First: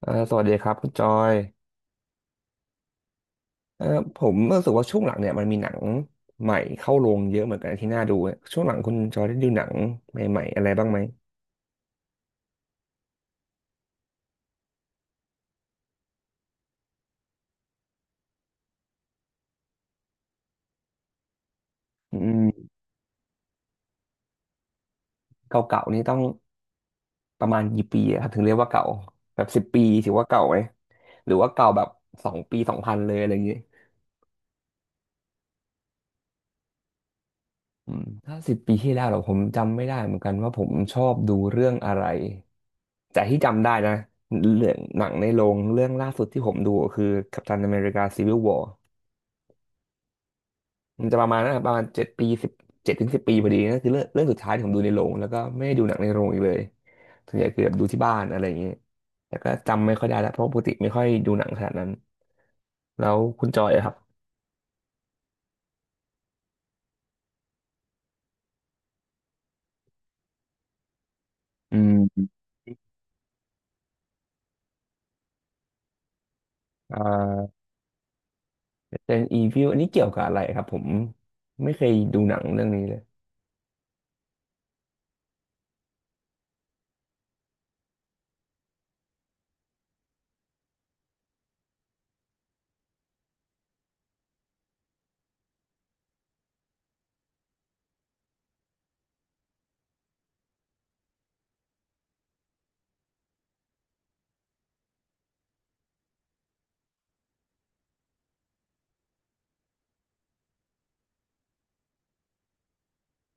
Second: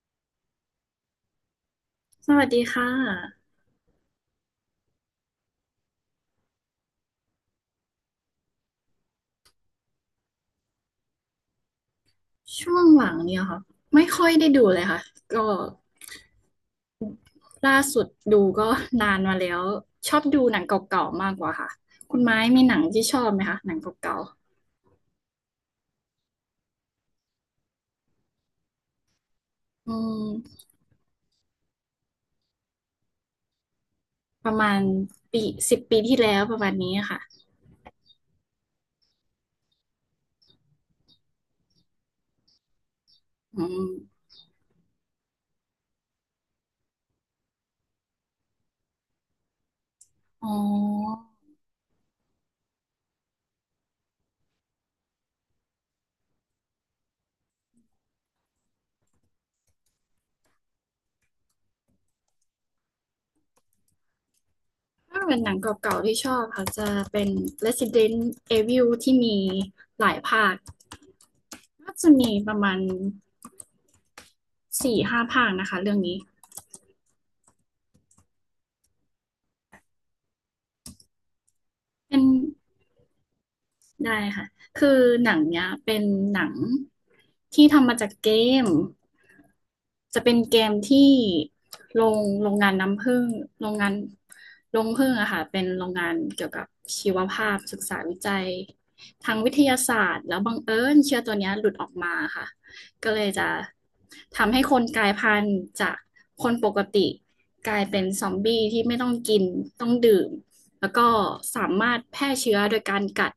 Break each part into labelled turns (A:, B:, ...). A: สวัสดีครับคุณจอย
B: สวัสดีค่ะ
A: เอ่อผมรู้สึกว่าช่วงหลังเนี่ยมันมีหนังใหม่เข้าโรงเยอะเหมือนกันที่น่าดูเช่วงหลังคุณจอยได้ดูหนังใหม่ๆอะไรบ้างไหม
B: ช่วงหลังเนี่ยค่ะไม่ค่อยได้ดูเลยค่ะก็ล่าสุดดูก็นานมาแล้วชอบดูหนังเก่าๆมากกว่าค่ะ
A: อื
B: คุณไม้มี
A: ม
B: หนังที่ชอบไหมคะหนังเก่า
A: เก่าๆนี่ต้องประมาณกี่ปีอะครับถึงเรียกว่าเก่าแบบสิบปี
B: ๆอื
A: ถือ
B: ม
A: ว่าเก่าไหมหรือว่าเก่าแบบ2 ปี2000เลยอะไรอย่างงี้
B: ประมาณปีสิบปีที่แล้วประมาณนี้ค่ะ
A: อืมถ้า10 ปีที่แล้วเหรอผมจำไม่ได้เหมือนกันว่าผมชอบดูเรื่องอะไรแต่ที่
B: อื
A: จำได้
B: ม
A: นะเรื่องหนังในโรงเรื่องล่าสุดที่ผมดูก็คือกัปตันอเมริกาซีวิลวอร์
B: อ๋
A: มันจะป
B: อ
A: ระมาณนั้นอะประมาณ7 ปี7 ถึง 10 ปีพอดีนั่นคือเรื่องสุดท้ายที่ผมดูในโรงแล้วก็ไม่ได้ดูหนังในโรงอีกเลยส่วนใหญ่คือแบบดูที่บ้านอะไรอย่างเงี้ยแต่ก็จำไม่ค่อยได้แล้วเพราะปกติไม่ค่อยดูหนังขนาดนั้นแล้วคุณจอยอะครับ
B: ถ้าเป็นหนังเก่าๆที่ชอบค่ะจะเป็น Resident Evil ที่มีหลายภาค
A: อื
B: น่าจะมี
A: ม
B: ประมาณสี่ห้าภาคนะคะเรื่องนี้
A: อ่าเ e นอีวิวอันนี้เกี่ยวกับอะไรครับผมไม่เคย
B: เป็
A: ดู
B: น
A: หนังเรื่องนี้เลย
B: ได้ค่ะ คือหนังเนี้ยเป็นหนังที่ทำมาจากเกมจะเป็นเกมที่โรงงานน้ำผึ้งโรงงานโรงผึ้งอะค่ะเป็นโรงงานเกี่ยวกับชีวภาพศึกษาวิจัยทางวิทยาศาสตร์ แล้วบังเอิญเชื้อตัวเนี้ยหลุดออกมาค่ะก็เลยจะทำให้คนกลายพันธุ์จากคนปกติกลายเป็นซอมบี้ที่ไม่ต้องกินต้องดื่ม แล้วก็สามารถแพร่เชื้อโดยการกัด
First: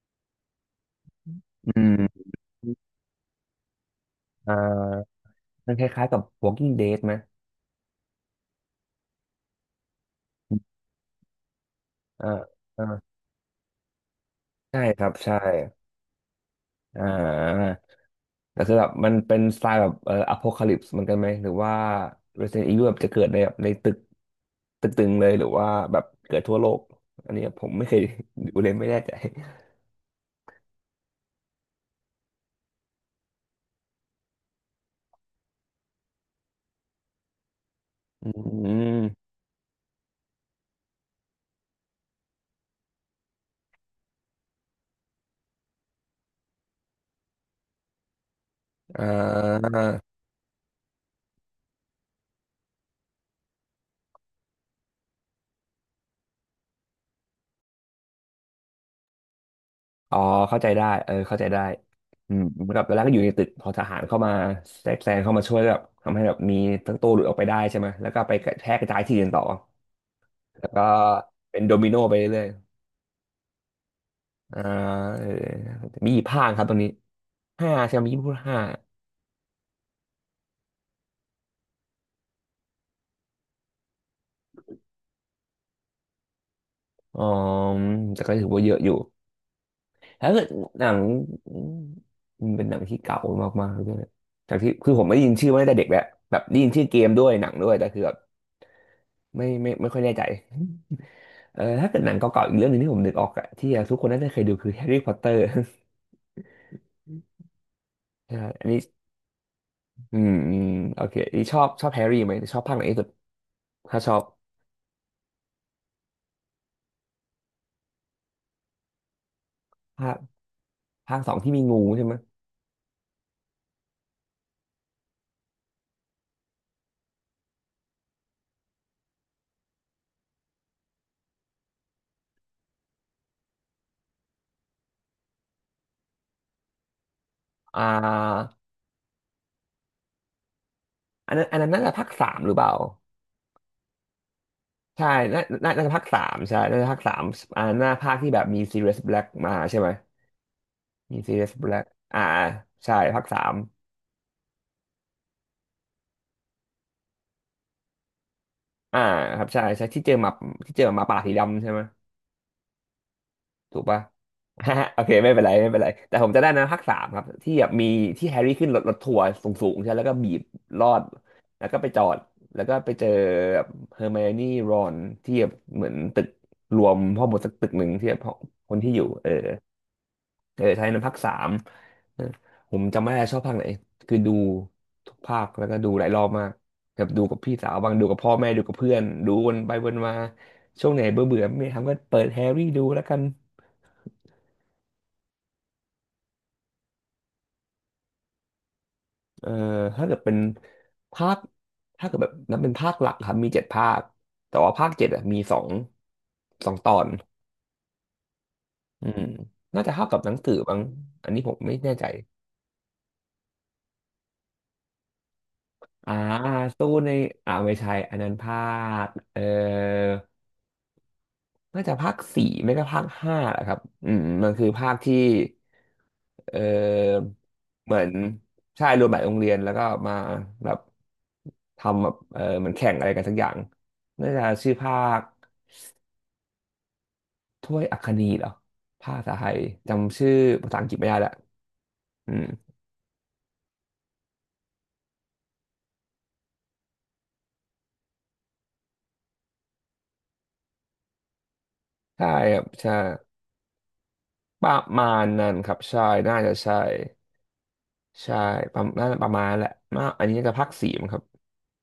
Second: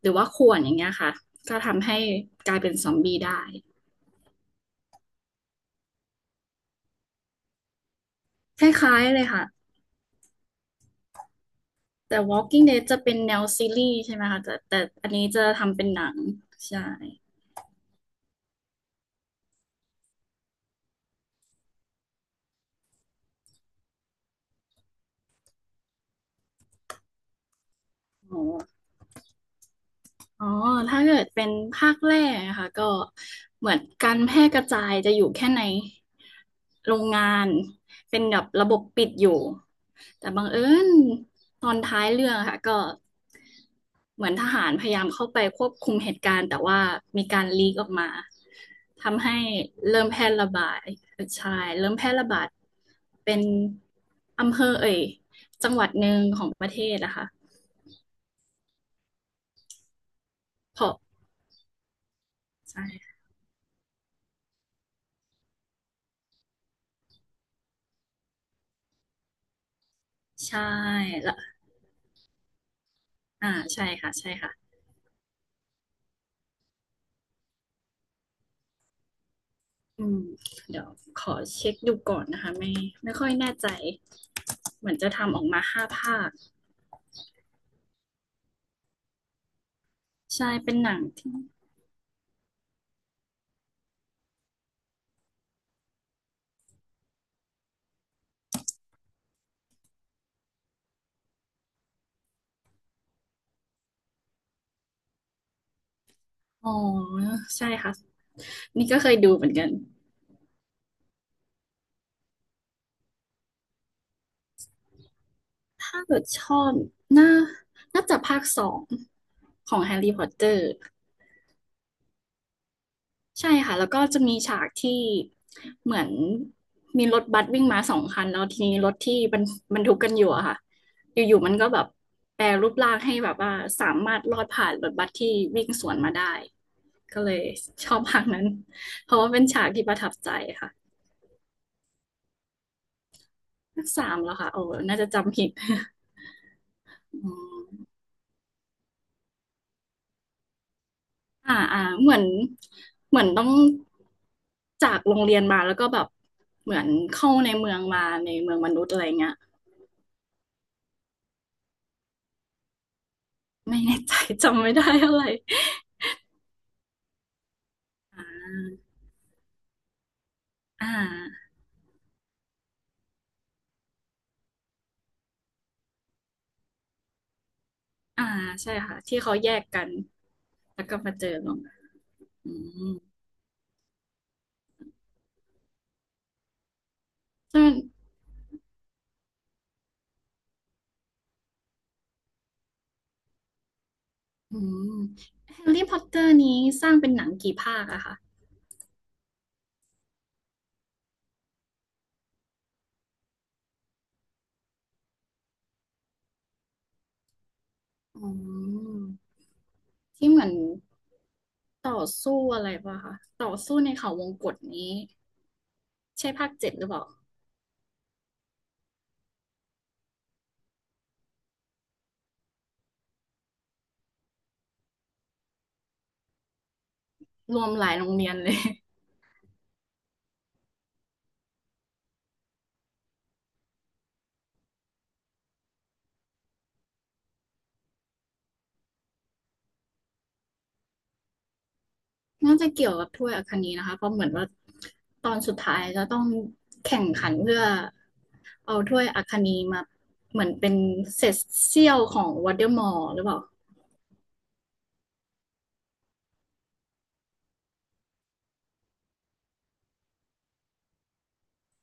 B: หรือว่าข่วนอย่างเงี้ยค่ะก็
A: อื
B: ทำให้
A: ม
B: กลายเป็นซอมบี้ได้
A: อ่ามันคล้ายๆกับ Walking Dead ไหม
B: คล้ายๆเลยค่ะแต่
A: อ่า
B: Walking Dead
A: อ่า
B: จะเป็นแนวซีรีส์ใช่ไหมคะแต่
A: ใช่ครั
B: อัน
A: บ
B: นี้
A: ใช่
B: จะทำเป็นหนังใช่
A: อ่า แต่คือแบบมันเป็นสไตล์แบบอโพคาลิปส์เหมือนกันไหมหรือว่า Resident Evil แบบจะเกิดในแบบในตึงเลยหรือว่าแบบเกิดทั่วโลกอันนี้ผมไม่เคย
B: อ๋อ
A: ดูเลยไม่แน่ใจ
B: อ๋อถ้าเกิดเป็นภาคแรกอะค่ะก็เหมือนการแพร่กระจายจะอยู่แค่ในโรงงานเป็น
A: อื
B: แบบระบบปิด
A: ม
B: อยู่แต่บังเอิญตอนท้ายเรื่องอะค่ะก็เหมือนทหารพยายามเข้าไปควบคุมเหตุการณ์แต่ว่ามีการลีกออกมา
A: อ่
B: ทำให้เริ่ม
A: า
B: แพร่ระบาดเออใช่เริ่มแพร่ระบาดเป็นอำเภอเอ่ยจังหวัดหนึ่งของประเทศนะคะ
A: อ๋อเข้าใจ
B: เพ
A: ได้
B: ราะ
A: เออเข้าใจได้อืมเหมือนกับตอนแรกก็
B: ใช่
A: อยู่ในตึกพอทหารเข้ามาแทรกแซงเข้ามาช่วยแบบทำให้แบบมีทั้งตัวหลุดออกไปได้ใช่ไหมแล้วก็ไปกระแพร่กระจายที่อื่นต่อ
B: ใช่
A: แล้วก็
B: แล้ว
A: เป็นโดมิโนไปเรื่อย
B: อ่าใช่ค่ะใช่
A: ๆ
B: ค่ะ
A: อ่าเออมีกี่ภาคครับตรงนี้ห้าใช่ไหมมีพูดห้า
B: อืมเดี๋ยวขอเช็คดูก่อนนะคะไม่ค่อยแน่ใจเหมือนจะทำออกมาห้าภาค
A: อ๋อแต่ก็ถือว่าเยอะอยู่ถ้าเกิด
B: ใช่เป็น
A: หนั
B: หนั
A: ง
B: งที่
A: มันเป็นหนังที่เก่ามากๆด้วยจากที่คือผมไม่ได้ยินชื่อมาตั้งแต่เด็กแล้วแบบได้ยินชื่อเกมด้วยหนังด้วยแต่คือแบบไม่ค่อยแน่ใจเออถ้าเกิดหนังเก่าๆอีกเรื่องหนึงที่ผมนึกออกอะที่ทุกคนน่าจะเคยดูคือแฮร์รี่พอตเตอร์
B: อ๋อใช่ค่ะ
A: ใช่อันนี้
B: นี่ก็เคยดูเหมือนกัน
A: อืมอืมโอเคอันนี้ชอบชอบแฮร์รี่ไหมชอบภาคไหนที่สุดถ้าชอบ
B: ถ้าเกิดชอบน่าน่าจะภาคสองของแฮร์
A: ภา
B: รี่
A: ค
B: พอตเตอร์
A: ภาคสองที่มีงูใช่ไหมย
B: ใช่ค่ะแล้วก็จะมีฉากที่เหมือนมีรถบัสวิ่งมาสองคันแล้วทีนี้รถที่บรรทุกกันอยู่อะค่ะอยู่ๆมันก็แบบแปรรูปร่างให้แบบว่าสามารถลอดผ่านรถบัสที่วิ่งสวนมาได้ก็เลย
A: อ่
B: ชอบฉากนั้น
A: า
B: เพราะว่าเป็นฉากที่ประทับใจค่ะ
A: อันนั้นอันนั้นน่าจะภาคสามหรือเปล่า
B: ภาคสามแล้วค่ะโอ้น่า
A: ใช่
B: จะจำ
A: น่า
B: ผิด
A: น่า น่าจะภาคสามใช่น่าจะภาคสาม
B: อื
A: อ่าห
B: ม
A: น้าภาคที่แบบมีซีเรียสแบล็กมาใช่ไหมมีซีเรียส
B: อ่า
A: แบล็
B: อ่า
A: ก
B: เหมือ
A: อ่า
B: น
A: ใช่
B: เห
A: ภา
B: มื
A: ค
B: อน
A: สา
B: ต้อง
A: ม
B: จากโรงเรียนมาแล้วก็แบบเหมือนเข้าในเมืองมาในเมืองมนุษย์
A: อ่า
B: อะไรเงี้ย
A: ครับใช่ใช่ที่เจอหมาป่าสีดำใช่ไหมถู
B: ไม่
A: ก
B: แน่
A: ปะ
B: ใจ จำไม่
A: ฮะ
B: ได้
A: โอเค
B: อะไร
A: ไม่เป็นไรไม่เป็นไร แต่ผมจะได้นะภาคสามครับ ที่แบบมีที่แฮร์รี่ขึ้นรถทัวร์สูงๆใช่แล้วก็บีบร
B: อ่
A: อด
B: า
A: แล้วก็ไปจอด แล้วก็ไปเจอแบบเฮอร์ไมโอนี่รอนที่แบบเหมือนตึกรวมพ่อหมดสักตึกหนึ่งที่แบบ
B: อ่า
A: ค
B: ใช่
A: นที่
B: ค่ะ
A: อยู่
B: ที่
A: เออ
B: เขาแยกกัน
A: เออไท
B: แล้ว
A: ย
B: ก็
A: นั้นภา
B: มา
A: ค
B: เจอ
A: สา
B: ล
A: ม
B: ง
A: เออ
B: อื
A: ผม
B: ม
A: จำไม่ได้ชอบภาคไหน คือดูทุกภาคแล้วก็ดูหลายรอบมากแบบดูกับพี่
B: จ
A: สาว
B: น
A: บางดูกับพ่อแม่ดูกับเพื่อน ดูวนไปวนมา ช่วงไหนเบื่อเบื่อไม่มีทำก็เปิดแฮร์รี่ดูแล้วกัน
B: อืมแฮร์รี่พอตเตอร์นี้สร้างเป็นหนังกี่ภาคอะคะ
A: เออถ้าเกิดเป็นภาคถ้าเกิดแบบนับเป็นภาคหลักครับมีเจ็ดภาค แต่ว่าภาค 7อะมีสองตอน
B: อื
A: อืม
B: ม
A: น่าจะเท่ากับห
B: ที่
A: นัง
B: เหมือ
A: สื
B: น
A: อบ้างอันนี้ผมไม่แน่
B: ต่อ
A: ใจ
B: สู้อะไรป่ะคะต่อสู้ในเขาวงกตนี้
A: อ่า
B: ใช่ภาคเจ็ดห
A: สู้
B: รือเปล่า
A: ในอ่าไม่ใช่อันนั้นภาคเออ น่าจะภาคสี่ไม่ก็ภาคห้าแหละครับอืมมันคือภาคที่เออ
B: รวมหลา
A: เห
B: ย
A: มือ
B: โร
A: น
B: งเรียนเลย
A: ใช่รวมหลายโรงเรียนแล้วก็มาแบบทำแบบเออเหมือนแข่งอะไรกันสักอย่างน่าจะชื่อภาคถ้วยอัคนีเหรอภาคภาษาไทยจำชื่อภาษาอังกฤษไม่ได้ละอืม
B: น่าจะเกี่ยวกับถ้วยอัคนีนะคะเพราะเหมือนว่าตอนสุดท้ายจะต้องแข่งขันเพื่อเอาถ้วยอัคนีมาเหมือนเป็นเศษเสี้ยวขอ
A: ใช่
B: งวอ
A: ค
B: ล
A: รั
B: เด
A: บ
B: อมอ
A: ใช่
B: ร์หรือเปล่า
A: ประมาณนั้นครับใช่น่าจะใช่ใช่ประมาณน่าจะประมาณแหละมาอันนี้น่าจะภาคสี่มั้งครับ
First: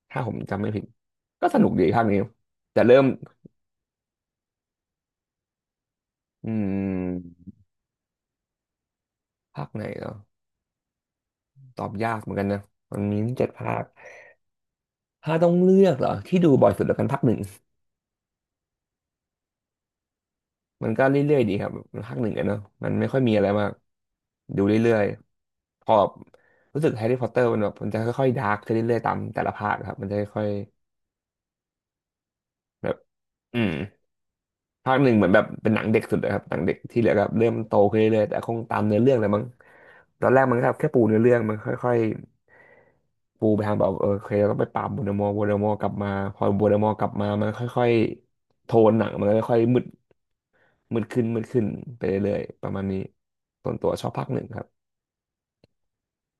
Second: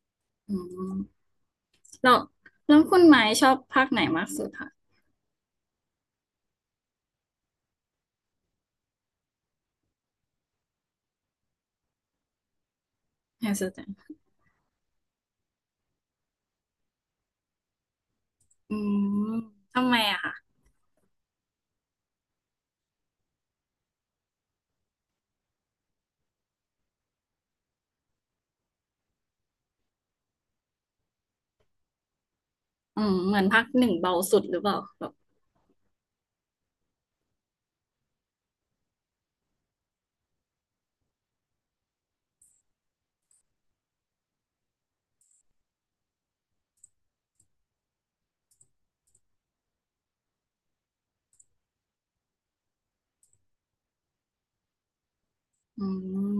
A: ถ้าผม
B: อื
A: จำไม่ผิด
B: ม
A: ก็สนุกดีภาค
B: แล้
A: นี้
B: วแล้
A: แต่
B: ว
A: เริ่
B: คุณ
A: ม
B: ไม้ชอบภาคไหนมากสุดคะ
A: อืมภาคไหนเหรอ ตอบยากเหมือนกันนะมันมีตั้ง
B: แฮ
A: เจ็ด
B: ร์รี่สอ
A: ภา
B: ตเต
A: ค
B: อร์
A: ถ้าต้องเลือกเหรอ ที่ดูบ่อยสุดแล้วกันภาคหนึ่ง
B: อืมทำไมอะคะ
A: มันก็เรื่อยๆดีครับภาคหนึ่งอะเนาะ มันไม่ค่อยมีอะไรมากดูเรื่อยๆพอรู้สึกแฮร์รี่พอตเตอร์มันแบบมันจะค่อยๆดาร์กขึ้นเรื่อยๆตามแต่ละภาคครับมันจะค่อยๆแบบ
B: อืมเหมือน
A: อื
B: ภาค
A: ม
B: หนึ่งเบาสุดหรือเปล่า
A: ภาค
B: แบ
A: หนึ่
B: บ
A: งเหมือนแบบเป็นหนังเด็กสุดเลยครับหนังเด็กที่เหลือก็เริ่มโตขึ้นเรื่อยๆแต่คงตามเนื้อเรื่องเลยมั้งตอนแรกมันก็แค่ปูเนื้อเรื่องมันค่อยๆปูไปทางแบบเคยเราต้องไปปราบโวลเดอมอร์โวลเดอมอร์กลับมาพอโวลเดอมอร์กลับมามันค่อยๆโทนหนังมันค่อยๆมืดขึ้นมืดขึ้นไปเรื่อยๆประมาณนี้ส่วนตัวชอบภาคหนึ่งครับ
B: อืม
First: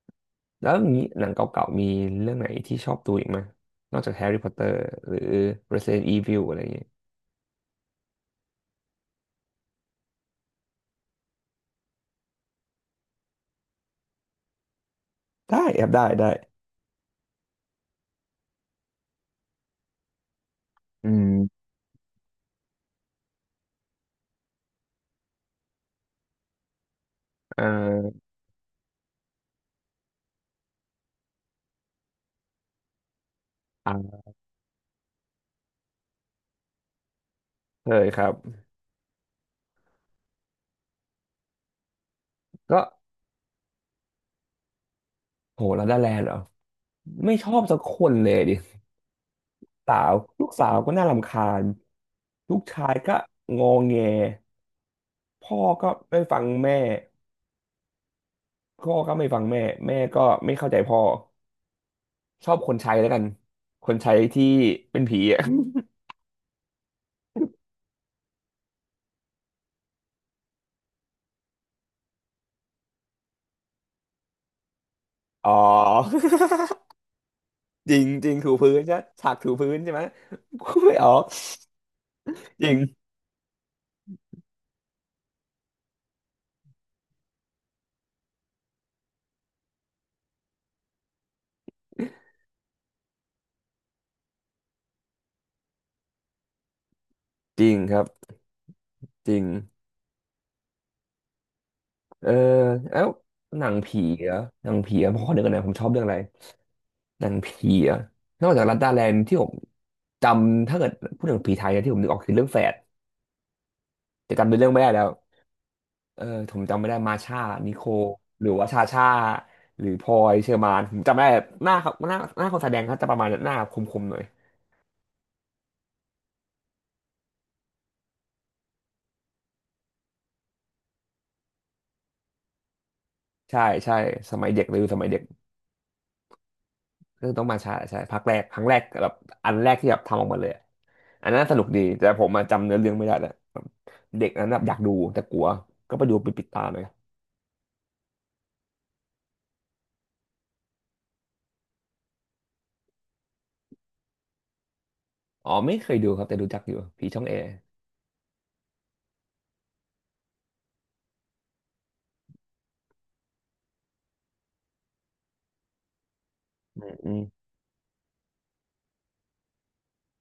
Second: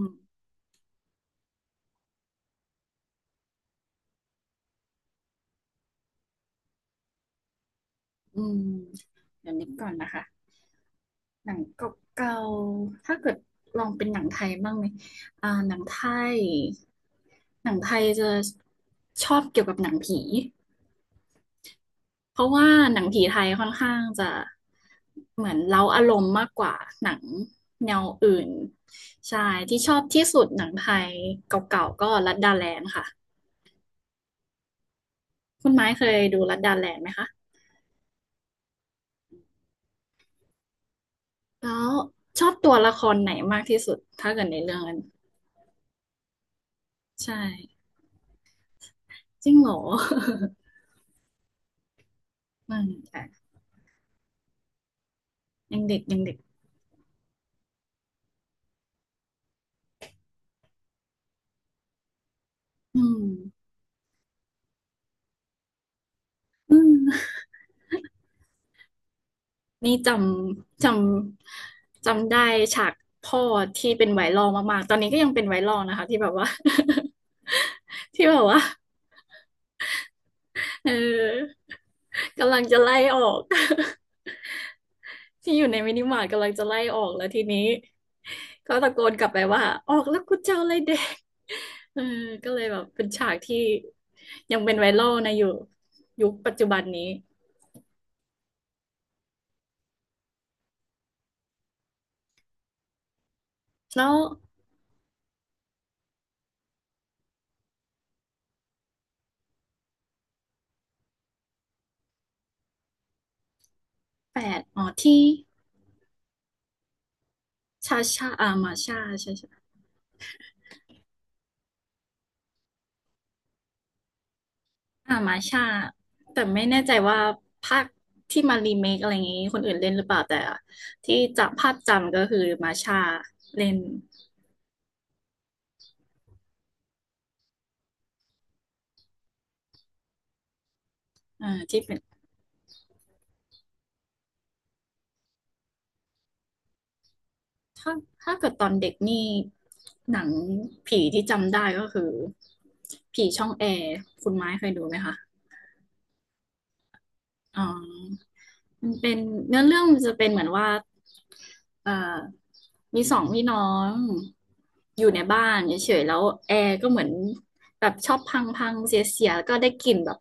A: แล้วอย่างนี้หนังเก่าๆมีเรื่องไหนที่ชอบดูอีกไหมนอกจากแฮร์รี่พอตเตอร์หรือ Resident Evil อะไรอย่างเงี้ย
B: อืมเดี๋ยวนึกก่อนนะคะ หนังเก่าๆถ้าเกิดลองเป็นหนังไทยบ้างไหมอ่า
A: ได้
B: หนัง
A: ครับ
B: ไท
A: ได้ได้
B: ยหนังไทยจะชอบเกี่ยวกับหนังผี
A: อืม
B: เพราะว่าหนังผีไทยค่อนข้างจะเหมือนเร้าอารมณ์มากกว่าหนัง
A: เอ่
B: แนว
A: อ
B: อื่นใช่ที่ชอบที่สุดหนังไทยเก่าๆก็ลัดดาแลนด์ค่ะ
A: อ่า
B: คุณไม้เคยดูลัดดาแลนด์ไหมคะ
A: เคยครับ
B: แล้วชอบตัว
A: ก็
B: ละครไหนมากที่สุดถ้าเกิดในเรื่องนั้น
A: โหลาไดาแลนด์เหรอ
B: ใช
A: ไม่ชอบสัก
B: ่
A: คนเลยดิ
B: จริงเหรอ
A: สาวลูกสาวก็น่ารำคาญลูก
B: อื
A: ชา
B: ม
A: ยก็
B: อ่ะ
A: งอแงพ่อ
B: ยัง
A: ก็
B: เด็กยั
A: ไม่
B: งเด็
A: ฟั
B: ก
A: งแม่พ่อก็ไม่ฟังแม่แม่ก็ไม่เข้าใจพ่อชอบคนใช้
B: อื
A: แล้วกัน
B: ม
A: คนใช้ที่เป็นผีอ่ะ
B: อืมนี่จำจำได้ฉากพ่อที่เป็นไวรัลมากๆตอนนี้ก็ยังเป็น
A: อ๋อ
B: ไวรัลนะคะที่แบบว่า
A: จริง
B: ที่
A: จริ
B: แบ
A: ง
B: บ
A: ถู
B: ว่า
A: พื้นใช่ฉากถูพื้นใช่ไหมพูด
B: เ
A: ไม่ออก
B: ออกำลัง
A: จริ
B: จะไล่
A: ง
B: ออก ที่อยู่ในมินิมาร์ทกำลังจะไล่ออกแล้วทีนี้ก็ตะโกนกลับไปว่าออกแล้วกูจะเอาอะไรเด็กเออก็เลยแบบเป็นฉากที่ยังเป็นไวรัลนะอยู่ยุคปัจจุบันนี้
A: จริงครับจริง เออแล้วหนังผี
B: แล้ว
A: เหรอหนังผีเหรอผมขอนึกก่อนนะผมชอบเรื่องอะไรหนังผีเหรอนอกจากลัดดาแลนด์ที่ผมจำถ้าเกิดพูดถึงผีไทยนะที่ผมนึกออกคือเรื่องแฝดแต่
B: แป
A: จำเป็น
B: ด
A: เรื่องไม่
B: อ๋อ
A: ได้แล้ว
B: ที่
A: เออผมจำไม่ได้มาชานิโค
B: ชาชา
A: หรื
B: อา
A: อว่า
B: มา
A: ชา
B: ชา
A: ชา
B: ชาชา
A: หรือพลอยเชอร์มานผมจำไม่ได้หน้าคนแสดงเขาจะประมาณหน้าคมๆหน่อย
B: อ่ามาชาแต่ไม่แน่ใจว่าภาคที่มารีเมคอะไรอย่างนี้คนอื่นเล่นหรือเปล่าแต่ที่จะภาพจำก็คือมาชา
A: ใช่
B: เล่น
A: ใช่สมัยเด็กเลยสมัยเด็ก เรื่องต้องมาใช้าใช่ภาคแรกครั้งแรกแบบอันแรกที่แบบทำออกมาเลยอะอันนั้น
B: อ่า
A: สนุกดี
B: ที่เป็น
A: แต่ผมมาจำเนื้อเรื่องไม่ได้แล้วแบบเด็กนั้นแบบอยากดูแต่กลัวก็ไปดูไปปิดตาเลย
B: ถ้าถ้าเกิดตอนเด็กนี่หนังผีที่จำได้ก็คือผีช่องแอร์คุณไม้เคยดูไหมคะ
A: อ๋อไม่เคยดูครับแต่รู้จักอยู่ผีช่องแอร์
B: อ๋อมันเป็นเนื้อเรื่องมันจะเป็นเหมือนว่าเอ่อมีสองพี่น้องอยู่ในบ้านเฉยๆ แล้วแอร์
A: อื
B: ก็
A: ม
B: เหมือนแบบชอบพังพังเสียๆ แล้วก็ได้กลิ่นแบบ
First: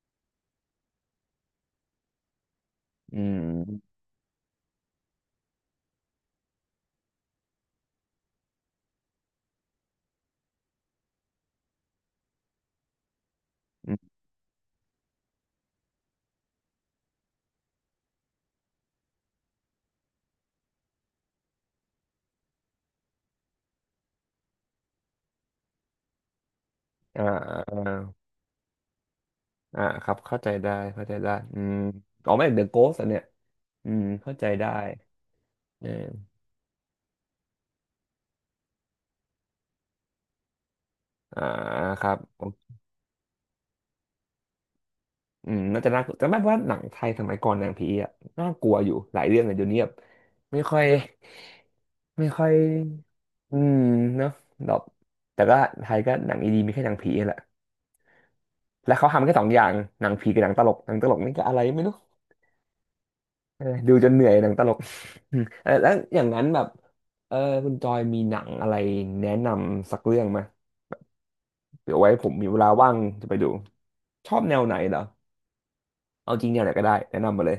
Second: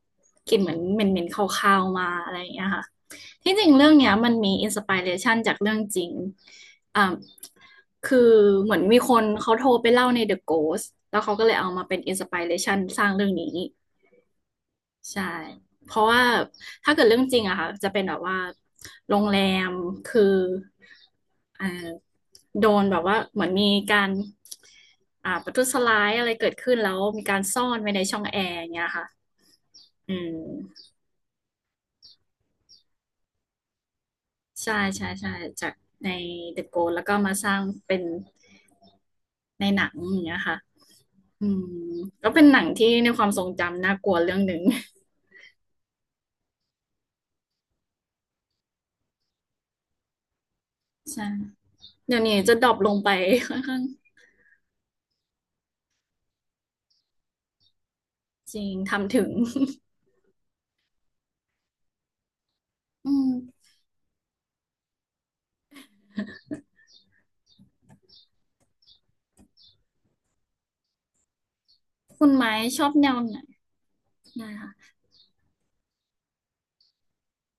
B: กลิ่นเหมือนเหม็นเหม็นคาวๆมาอะไรอย่างเงี้ยค่ะ
A: อื
B: ที่จริงเรื่
A: ม
B: องเนี้ยมันมีอินสปิเรชันจากเรื่องจริงอ่าคือเหมือนมีคนเขาโทรไปเล่าใน The Ghost แล้วเขาก็เลยเอามาเป็นอินสปิเรชันสร้างเรื่องนี้
A: อืม
B: ใช่ เพราะว่าถ้าเกิดเรื่องจริงอะค่ะจะเป็นแบบว่าโรงแรมคืออ่าโดนแบบว่าเหมือนมีการประทุษร้ายอะไรเกิดขึ้นแล้ว
A: อ่า
B: มีการซ่อ
A: อ่า
B: นไว้ในช่องแอร์อย่างเงี้ยค่ะ
A: อ่าค
B: อื
A: รับเข้าใจได้
B: ม
A: อืมอ๋อไม่เดอะโกสต์อันเนี้ยอืมเข้าใจได้
B: ใช่ใช่ใช่จาก
A: เอ
B: ใน
A: อ
B: The Ghost แล้วก็มาสร้างเป็นในหนังอย่างเงี้ยค่ะ
A: อ่า
B: อืม
A: ครับ
B: ก็เป็นหนังที่ในความทรงจำน่ากลัวเรื่องหนึ่ง
A: อืมน่าจะน่ากลัวแต่แม้ว่าหนังไทยสมัยก่อนหนังผีอ่ะน่ากลัวอยู่หลายเรื่องเลยเดี๋ยวนี้แบบไม่ค่อย
B: ใช่เดี๋ยว
A: ไม่
B: นี้
A: ค่อ
B: จะ
A: ย
B: ดรอปลงไปค่
A: อื
B: อน
A: ม
B: ข้าง
A: เนาะแบบแต่ก็ไทยก็หนังดีๆมีแค่หนังผีแหละ
B: จริง
A: แล้วเขา
B: ทำ
A: ทำ
B: ถึ
A: แค่
B: ง
A: สองอย่างหนังผีกับหนังตลกนี่ก็อะไรไม่รู้
B: อืม
A: เออดูจนเหนื่อยหนังตลกอืมเออแล้วอย่างนั้นแบบเออคุณจอยมีหนังอะไรแนะนำสักเรื่องไหมเดี๋ยวไว้ผ
B: คุณ
A: มมี
B: ไม้
A: เวลา
B: ชอ
A: ว่า
B: บ
A: ง
B: แนว
A: จะไป
B: ไหน
A: ดูชอบ
B: นะ
A: แนว
B: คะ
A: ไหนเหรอ เอาจริงแนวไหนก็ได้แนะนำมาเลย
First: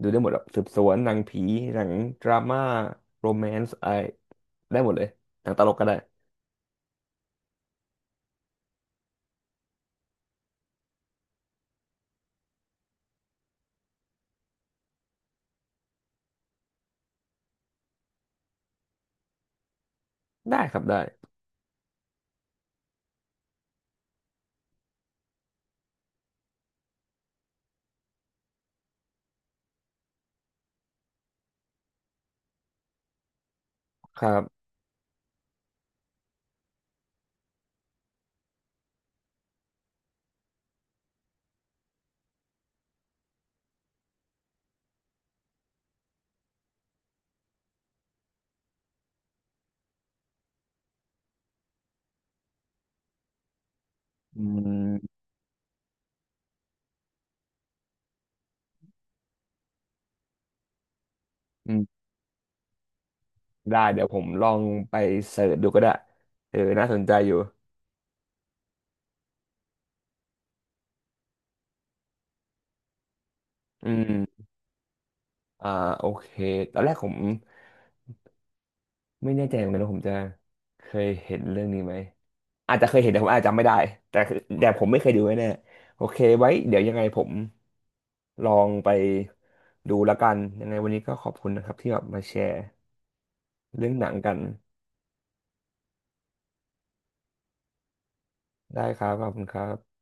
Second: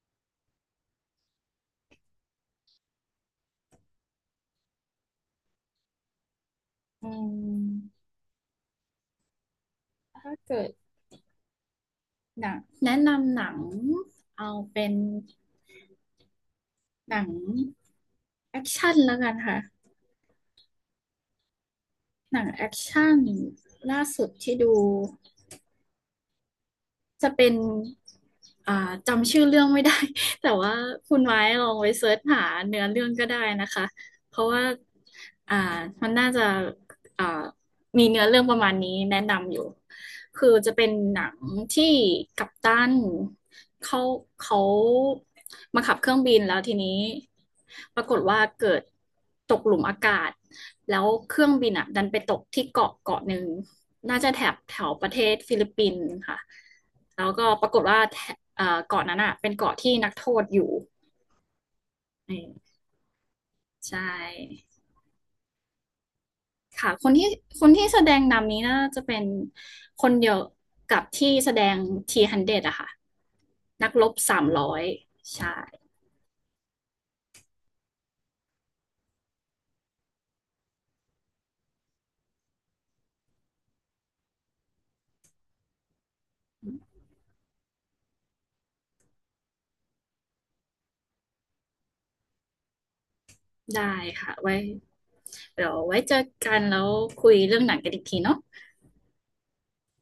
A: ดูได้หมดอะสืบสวนหนังผีหนังดราม่าโรแมนส์อะไรได้หมดเลยหนังตลกก็ได้
B: อืมถ้าเกิดหนังแนะนำหนังเอาเป็นหนังแอคชั่นแล้วกันค่ะ
A: ได้ครับ
B: หนังแอคชั่นล่าสุดที่ดูจะเป็นอ่าจำชื่อเรื่องไม่ได้ แต่ว่าคุณไม้ลองไปเสิร์ชหาเนื้อเรื่องก็ได้นะคะ
A: ค
B: เพ
A: รั
B: ราะว่า
A: บ
B: อ่ามันน่าจะอ่ามีเนื้อเรื่องประมาณนี้แนะนำอยู่ คือจะเป็นหนังที่กัปตันเขาเขามาขับเครื่องบินแล้วทีนี้ปรากฏว่าเกิดตกหลุมอากาศแล้วเครื่องบินอ่ะดันไปตกที่เกาะเกาะหนึ่งน่าจะ
A: อื
B: แถบแถวประ
A: ม
B: เทศฟิลิปปินส์ค่ะแล้วก็ปรากฏว่าแถเอ่อเกาะนั้นอ่ะเป็นเกาะที่นักโทษอยู่
A: อืม
B: อืม
A: ได้
B: ใช่
A: เดี๋ยวผมลองไปเสิร์ชดูก็ได้เออน่า
B: ค่ะ
A: สน
B: ค
A: ใจ
B: นที่
A: อยู่
B: คนที่แสดงนำนี้น่าจะเป็นคนเดียวกับที่แสดงทีฮันเดอยอะค่ะ
A: อื
B: นักรบสา
A: ม
B: มร้อยใช่
A: อ่าโอเคตอนแรกผมไม่แน่ใจเหมือนกันว่าผมจะเคยเห็นเรื่องนี้ไหมอาจจะเคยเห็นแต่ผมอาจจะจำไม่ได้แต่ผมไม่เคยดูแน่ๆโอเคไว้เดี๋ยวยังไงผม ลองไปดูแล้วกันยังไงวันนี้ก็ขอบคุณนะครับที่แบบมาแชร์เรื่อ
B: ได้
A: งหนัง
B: ค่ะ
A: กัน
B: ไว้เดี๋ยวไว้เจอกันแล้วคุยเรื่องหนังกันอีกทีเนาะ
A: ได้ครับขอบคุณครับ